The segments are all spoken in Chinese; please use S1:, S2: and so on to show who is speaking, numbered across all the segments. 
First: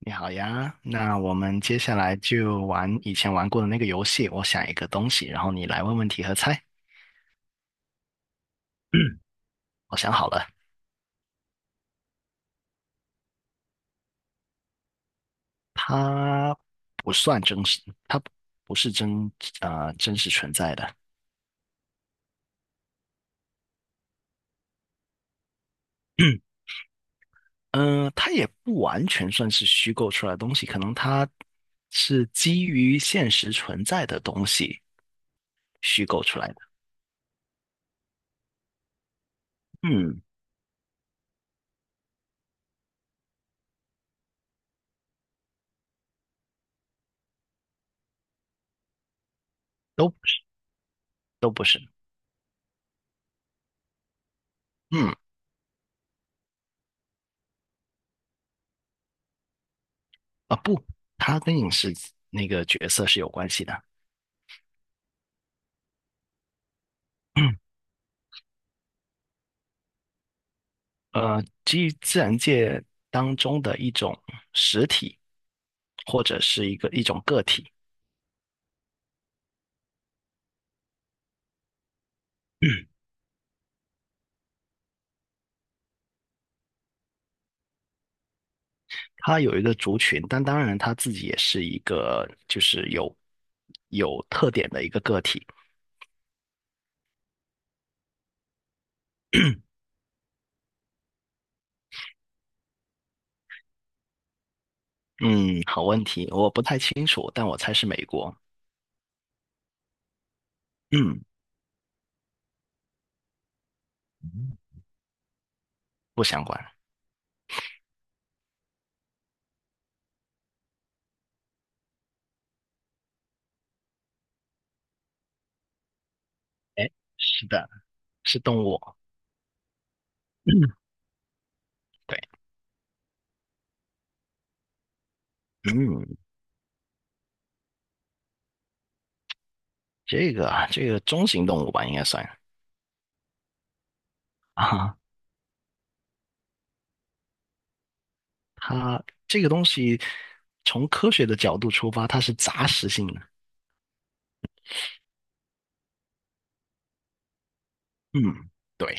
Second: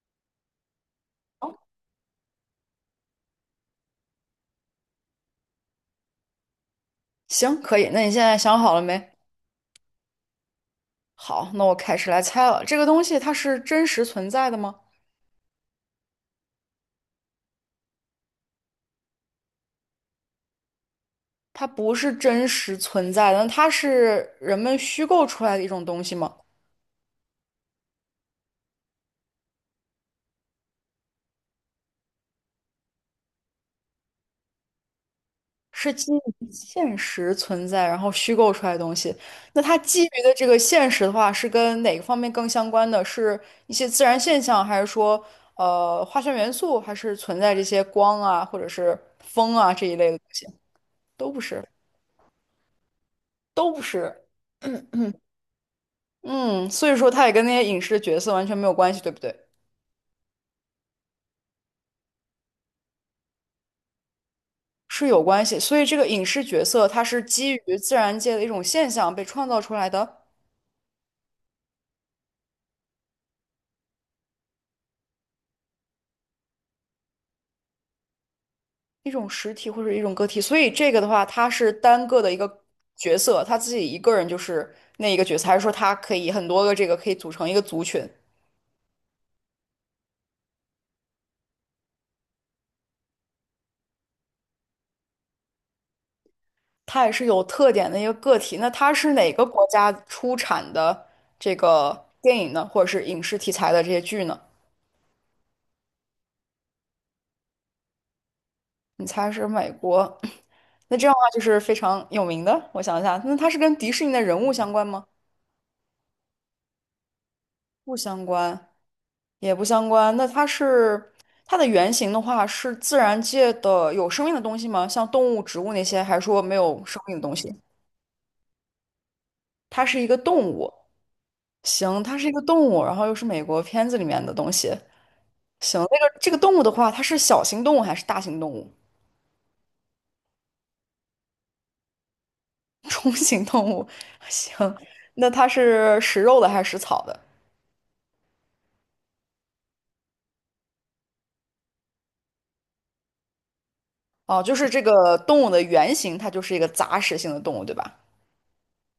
S1: 你好呀，那我们接下来就玩以前玩过的那个游戏。我想一个东西，然后你来问问题和猜。
S2: 行，可以。那你现在想好了没？
S1: 嗯，我想好了，
S2: 好，那我开始来猜了。这个东西它是真实存在的吗？
S1: 它不算真实，它不不是真呃真实存在的。
S2: 它不是真实存在的，那它是人们虚构出来的一种东西吗？
S1: 嗯、它也不完全算是虚构出来的东西，可能它是基于现实存在的东西
S2: 是
S1: 虚
S2: 基
S1: 构
S2: 于
S1: 出来的。
S2: 现实存在，然后虚构出来的东西。那它基
S1: 嗯，
S2: 于的这个现实的话，是跟哪个方面更相关的？是一些自然现象，还是说化学元素，还是存在这些光啊，或者是风啊这一
S1: 都
S2: 类
S1: 不
S2: 的东
S1: 是
S2: 西？都不
S1: 都不
S2: 是，
S1: 是。
S2: 都不是。
S1: 嗯。
S2: 嗯，所以说它也跟那些影视角色完全没有关系，对不对？
S1: 不，它跟那个角色是有关系的。
S2: 是有关系，所以这个影视角色它是基 于自然界的一种现象被创造出来的
S1: 呃，基于自然界当中的一种实体，或者是一种个体，
S2: 一种实体或者一种个体，所以这个的话，它是单个的一个角色，他自己一个人就是那一个角色，还是说它可以很多个这个可以组成一个族群？
S1: 它有一个族群，但当然它自己也是一个就是有特点的一个个体。
S2: 它也是有特点的一个个体。那它是哪个国家出产的这个电影呢，或者是影视题材的这些剧呢？
S1: 嗯，好问题，我不太清楚，但我猜是美国。
S2: 你猜是美国？那这样的
S1: 嗯，
S2: 话就是非常有名的。我想一下，那它是跟迪士尼的人物相关吗？
S1: 不相关。
S2: 不相关，也不相关。那它是它的原型的话，是自然界的有生命的东西吗？像动物、植物那些，还是说没有
S1: 哎，
S2: 生命的东
S1: 是
S2: 西？
S1: 的，是动物。
S2: 它是一个动
S1: 嗯，
S2: 物。行，它
S1: 对。
S2: 是一个动物，然后又是美国片子里面的东西。行，那
S1: 嗯，
S2: 个这个动物的话，它是小型动物还是大型动物？
S1: 这个中型动物吧，应该算。
S2: 中型动物。行，
S1: 啊。
S2: 那它是食肉的还是食草的？
S1: 它这个东西从科学的角度出发，它是杂食性的。
S2: 哦，就是这个动物的原型，它就是一个杂食性的动物，对吧？
S1: 嗯，对，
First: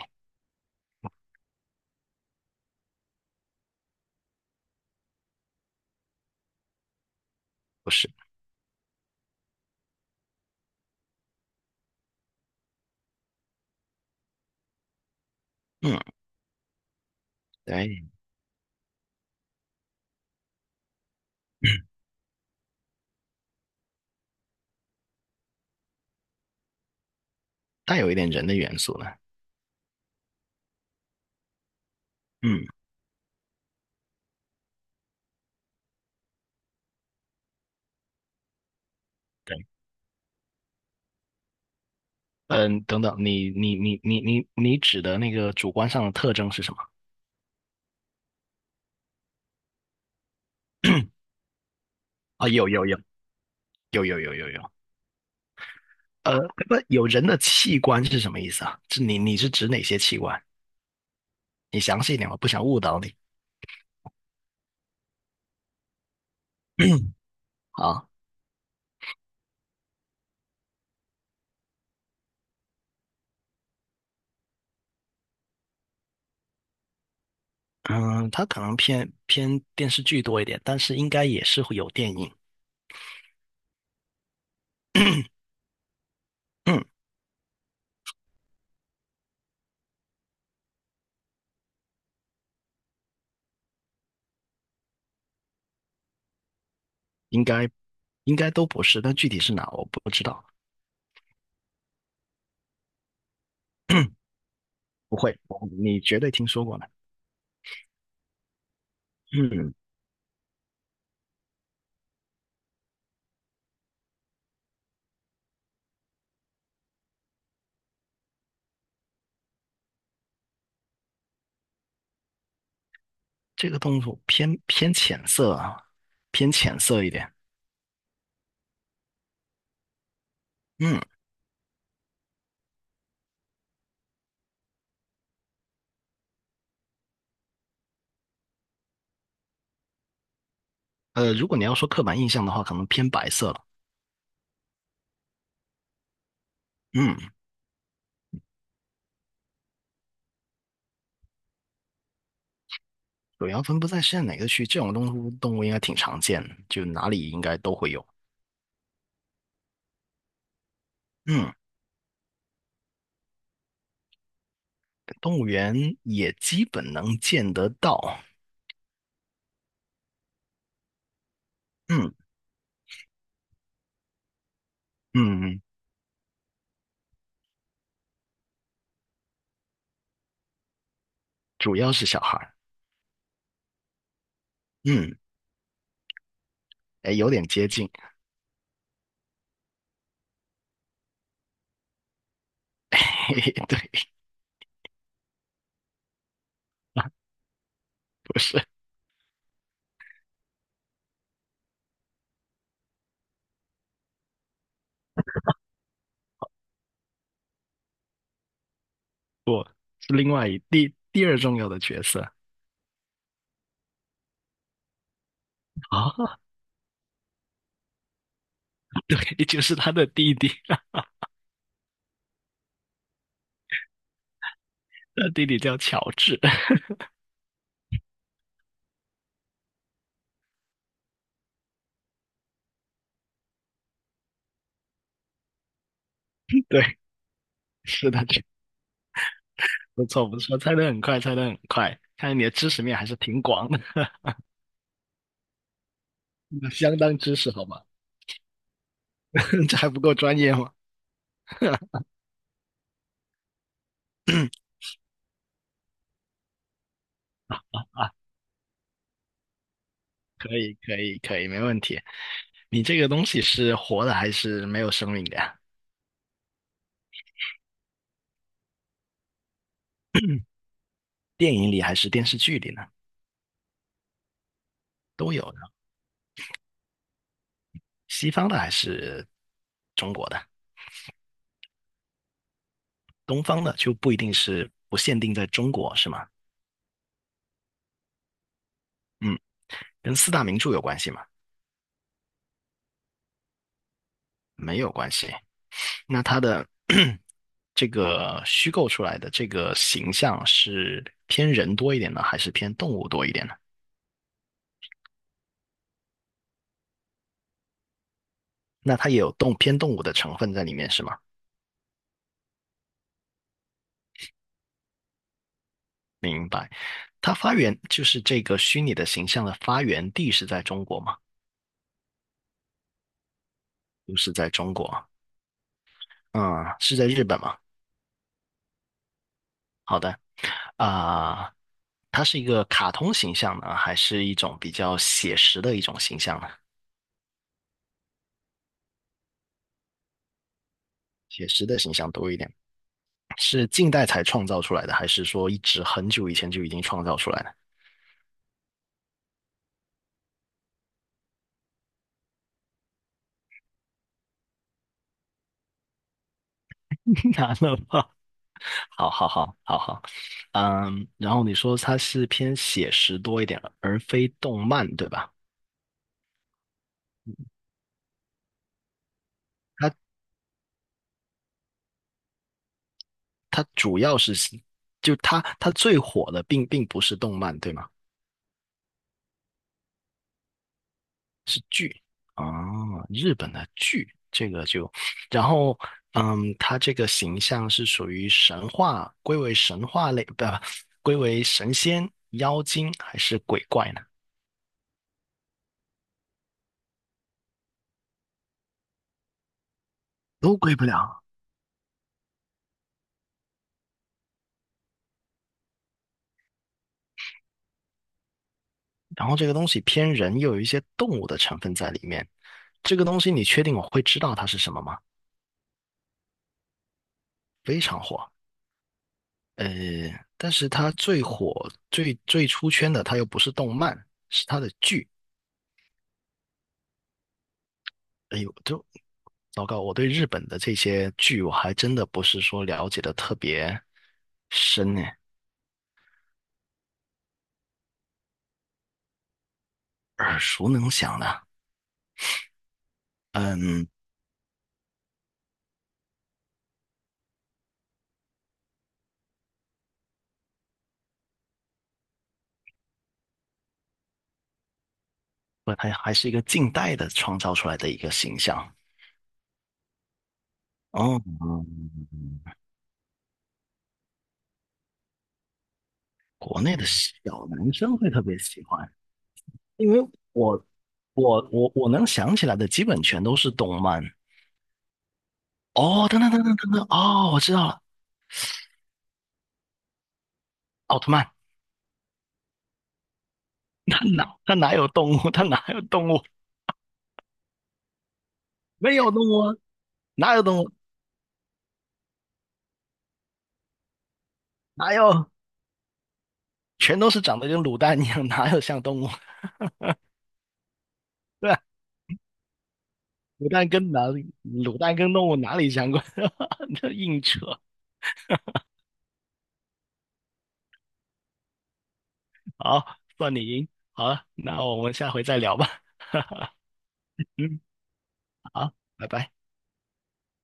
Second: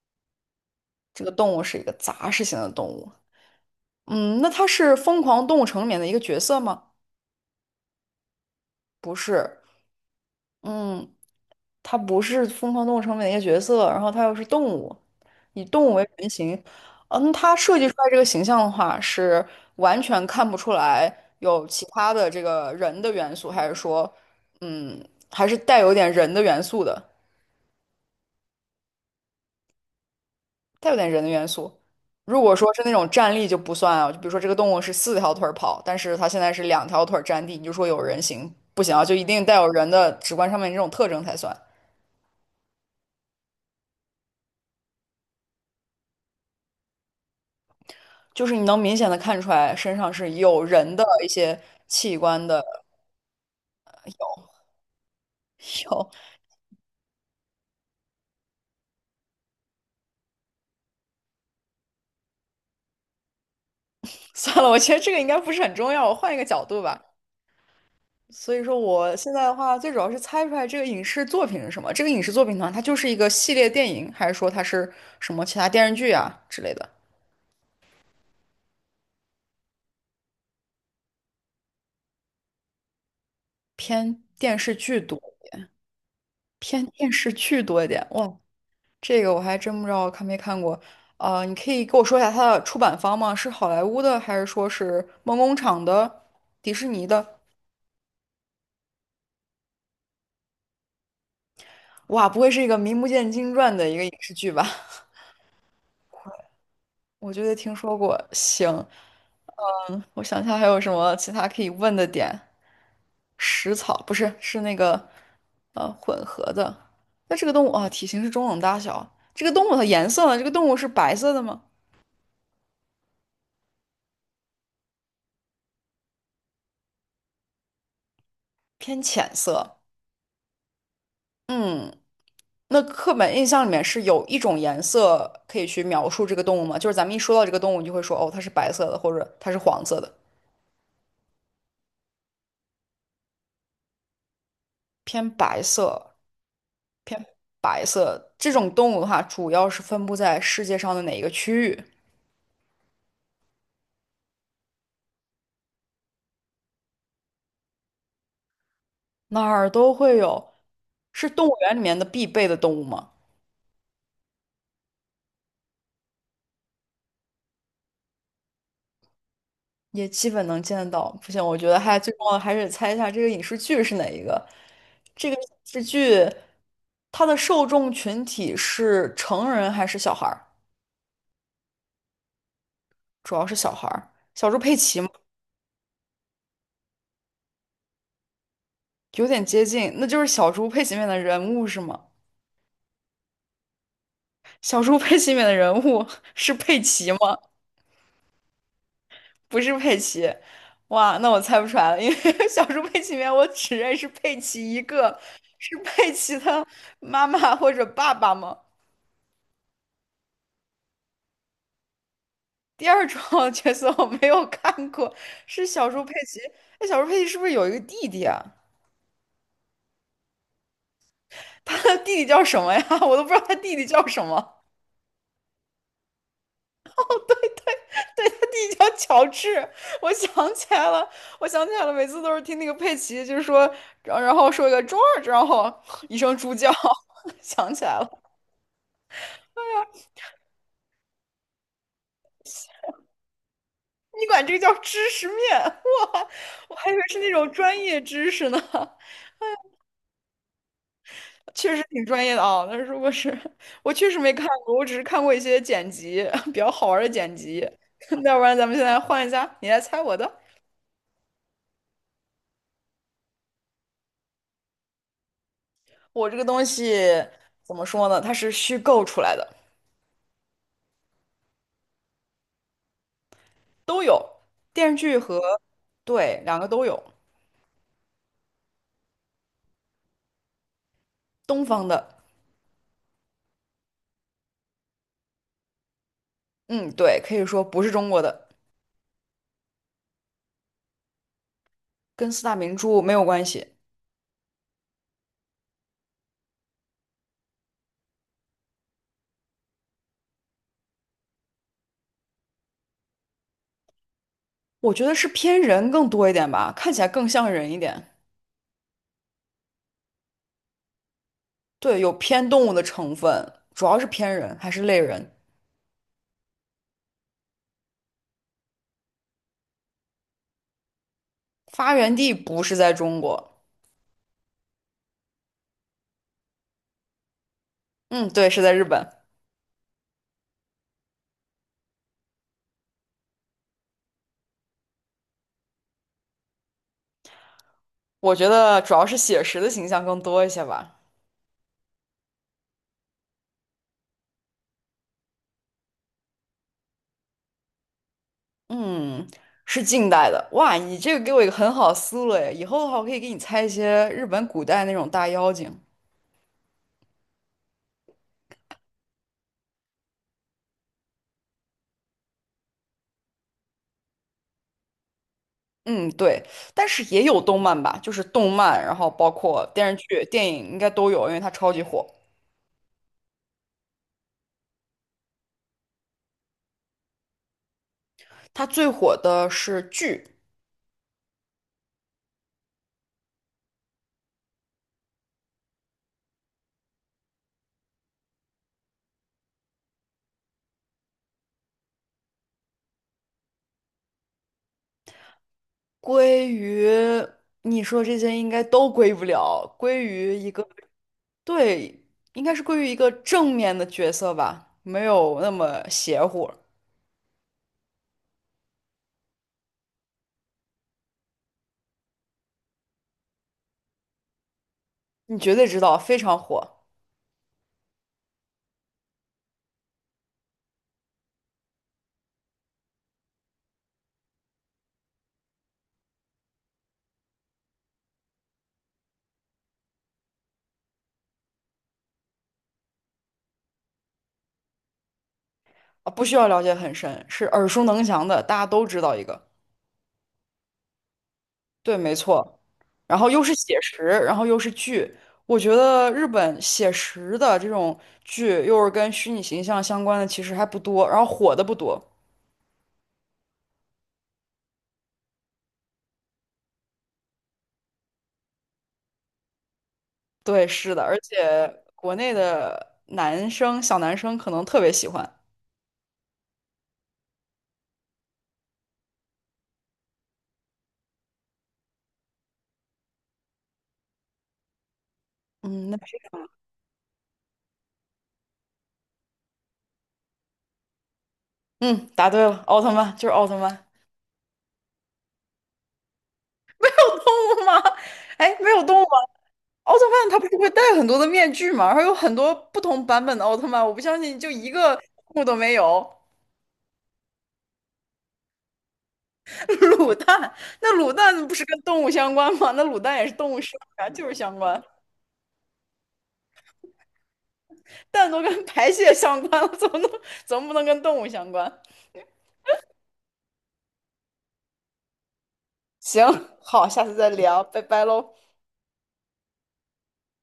S2: 这个动物是一个杂食性的动物。嗯，那它是《疯狂动物城》里面的一个角色吗？
S1: 不是。
S2: 不是，嗯，它不是《疯狂动物城》里面的一个角色，然后它又是动物，以动物
S1: 嗯，
S2: 为原型。嗯，它设计出
S1: 对。
S2: 来这个形象的话，是完全看不出来有其 他的这个人的元素，还是说，嗯，还是带有点人的元素的？
S1: 带有一点人的元素了。
S2: 带有点人的元素。如果
S1: 嗯，
S2: 说是那种站立就不算啊，就比如说这个动物是四条腿儿跑，但是它现在是两条腿儿站地，你就说有人形不行啊，就一定带
S1: 对。
S2: 有人的直观上面这种特征才算。
S1: 嗯，等等，你指的那个主观上的特征是什么？
S2: 就是你能明显的看出来身上是有人的一些器官
S1: 啊，
S2: 的
S1: 有。
S2: 有。
S1: 呃，不，有人的器官是什么意思啊？是你是指哪些器官？你详细一点，我不想误导你。
S2: 算了，我觉得这个应该不是很重要，我换一个角度吧。
S1: 啊，
S2: 所以说，我现在的话，最主要是猜出来这个影视作品是什么。这个影视作品呢，它就是一个系列电影，还是说它是什么其他电视剧啊之类的，
S1: 嗯，它可能偏电视剧多一点，但是应该也是会有电影。
S2: 偏电视剧多？
S1: 嗯，
S2: 偏电视剧多一点。哇，这个我还真不知道看没看过。啊、你可以给我说一下它的出版方吗？是好莱坞的，还是说是梦工厂的、迪士尼的？
S1: 应该应该都不是，但具体是哪我不知道。
S2: 哇，不会是一个名不见经传的一个影视剧吧？
S1: 不会，我你绝对听说过的。
S2: 我觉得听说过。行，
S1: 嗯，
S2: 嗯，我想一下还有什么其他可以问的点。食草不是，是那个混合的。那这个动物啊，体型是中等大小。这个动物的颜色呢？这个动物是白色的吗？
S1: 这个动物偏浅色啊，偏浅色一点。
S2: 偏浅色。
S1: 嗯，
S2: 嗯。那刻板印象里面是有一种颜色可以去描述这个动物吗？就是咱们一说到这个动物，你就会说哦，它是白色的，或者它是黄色的，
S1: 呃，如果你要说刻板印象的话，可能偏白色了。
S2: 偏白色，
S1: 嗯，
S2: 偏白色。这种动物的话，主要是分布在世界上的哪一个区域？
S1: 主要分布在现在哪个区？这种动物应该挺常见的，就哪里应该都会有。
S2: 哪儿都会有，是动
S1: 嗯，
S2: 物园里面的必备的动物吗？
S1: 动物园也基本能见得到。
S2: 也基本能见得到。不行，我觉得还
S1: 嗯，
S2: 最重要的还是猜一下这个影视剧是哪一个。这个影
S1: 嗯，
S2: 视剧它的受众群体是成人还是小孩儿？
S1: 主要是小孩儿。
S2: 主要是小孩儿，小猪佩奇嘛，
S1: 嗯，哎，有点接近。
S2: 有点接近，那就是小猪佩奇里面的人物是吗？
S1: 嘿嘿，对。
S2: 小猪佩奇里面的人物 是佩奇吗？
S1: 不是。
S2: 不是佩奇，哇，那我猜不出来了，因为 小猪佩奇里面我只认识佩奇一个，是佩奇的妈妈或者爸爸吗？
S1: 不，是另外第二重要的角色。
S2: 第二种 角色我没有看过，是小猪佩
S1: 啊，
S2: 奇。那小猪佩奇是不是有一个弟弟啊？
S1: 也就是他的弟弟，
S2: 他的弟弟叫什么呀？我都不知道他弟弟叫什么。
S1: 他弟弟叫乔治。
S2: 对，他弟弟叫乔治，我想起来了，我想起来了，每次都是听那个佩奇，就是说，然后说一个 g 二 o 然后 一声猪 叫，
S1: 对，
S2: 想起来了，
S1: 是的，不错不错，猜得很快，猜得很快，看来你的知识面还是挺广的。
S2: 你管这个叫知识面？哇，我还以
S1: 相
S2: 为
S1: 当
S2: 是那
S1: 知
S2: 种
S1: 识好
S2: 专
S1: 吗？
S2: 业知识呢，
S1: 这还不够专业吗？
S2: 确实挺专业的啊。但是如果是我确实没看过，我只是看过一些剪辑，比较好玩的剪辑。要不然咱们现在换一下，你来猜我的，
S1: 可以可以可以，没问题。你这个东西是活的还是没有生命的呀？
S2: 我这个东西怎么说呢？它是虚构出来的。
S1: 电影里还是电视剧里呢？
S2: 都有，电视剧
S1: 都
S2: 和
S1: 有的，
S2: 对两个都有，
S1: 西方的还是中国的，
S2: 东方的，
S1: 东方的就不一定是不限定在中国，是吗？
S2: 嗯，对，可以说不是中国的，
S1: 嗯。跟四大名著有关系吗？
S2: 跟四大名著没有关系。
S1: 没有关系。那它的 这个虚构出来的这个形象是偏人多一点呢，还是偏动物多一点呢？
S2: 我觉得是偏人更多一点吧，看起来更像人一点。
S1: 那它也有偏动物的成分在里面是吗？
S2: 对，有偏动物的成分，主要是偏人还是类人。
S1: 它发源就是这个虚拟的形象的发源地是在中国吗？
S2: 发源地不是在中国，
S1: 不是在中国，嗯，是在日本吗？
S2: 嗯，对，是在日本。
S1: 好的。啊、它是一个卡通形象呢，还是一种比较写实的一种形象呢？
S2: 我觉得主要是写实的形象更多一些吧。
S1: 写实的形象多一点。是近代才创造出来的，还是说一直很久以前就已经创造出来的？
S2: 嗯，是近代的。哇，你这个给我一个很好的思路诶，以后的话我可以给你猜一些日本古代那种大妖精。
S1: 难了吧？好，嗯，然后你说它是偏写实多一点，而非动漫，对吧？
S2: 嗯，对，但是也有动漫吧，就是动漫，然后包括电
S1: 它
S2: 视剧、电影应该都有，因为它超级火。
S1: 它主要是就它它最火的并不是动漫，对吗？
S2: 它最火的是剧，
S1: 是剧啊，日本的剧，这个就，然后嗯，它这个形象是属于神话，归为神话类，不，归为神仙、妖精还是鬼怪呢？
S2: 归于你说这些应该都归不了，归于一
S1: 都
S2: 个，
S1: 归不了。
S2: 对，应该是归于一个正面的角色吧，没有那么邪乎。
S1: 然后这个东西偏人，又有一些动物的成分在里面。这个东西你确定我会知道它是什么吗？
S2: 你绝对知道，非常火
S1: 非常火，呃，但是它最火、最出圈的，它又不是动漫，是它的剧。哎呦，糟糕，我对日本的这些剧，我还真的不是说了解的特别深呢，
S2: 啊，不需要了解很深，是耳熟能详的，大家都知道一个。
S1: 耳熟能详的。
S2: 对，没错。然后又是写
S1: 嗯，
S2: 实，然后又是剧。我觉得日本写实的这种剧，又是跟虚拟形象相关的，其实还不多，然后火的不多。
S1: 不，它还是一个近代的创造出来的一个形象。
S2: 对，是的，而
S1: 哦，
S2: 且国内的男生小男生可能特别喜欢。
S1: 国内的小男生会特别喜欢，因为我我能想起来的基本全都是动漫。
S2: 嗯，那
S1: 哦，等等，哦，我知道了，奥特曼。
S2: 嗯，答对了，奥特曼就是奥特曼。
S1: 他哪有动物？他哪有动物？
S2: 有动物吗？哎，没有
S1: 没
S2: 动物吗？
S1: 有动物啊，
S2: 奥特曼
S1: 哪
S2: 他
S1: 有
S2: 不是
S1: 动
S2: 会
S1: 物？
S2: 戴很多的面具吗？然后有很多不同版本的奥特曼，我不相信就一
S1: 哪
S2: 个
S1: 有？
S2: 动物都没有。
S1: 全都是长得跟卤蛋一样，哪有像动物？
S2: 卤蛋，那卤蛋
S1: 对
S2: 不
S1: 吧，
S2: 是跟动物相关吗？那卤蛋也是动物生的啊，就是相
S1: 卤
S2: 关。
S1: 蛋跟动物哪里相关？这硬扯。
S2: 蛋都跟排泄相关了，怎么不能跟动物相关？
S1: 好，算你赢。好了，那我们下回再聊吧。
S2: 行，好，下次再
S1: 嗯，
S2: 聊，拜拜喽。
S1: 好，拜拜。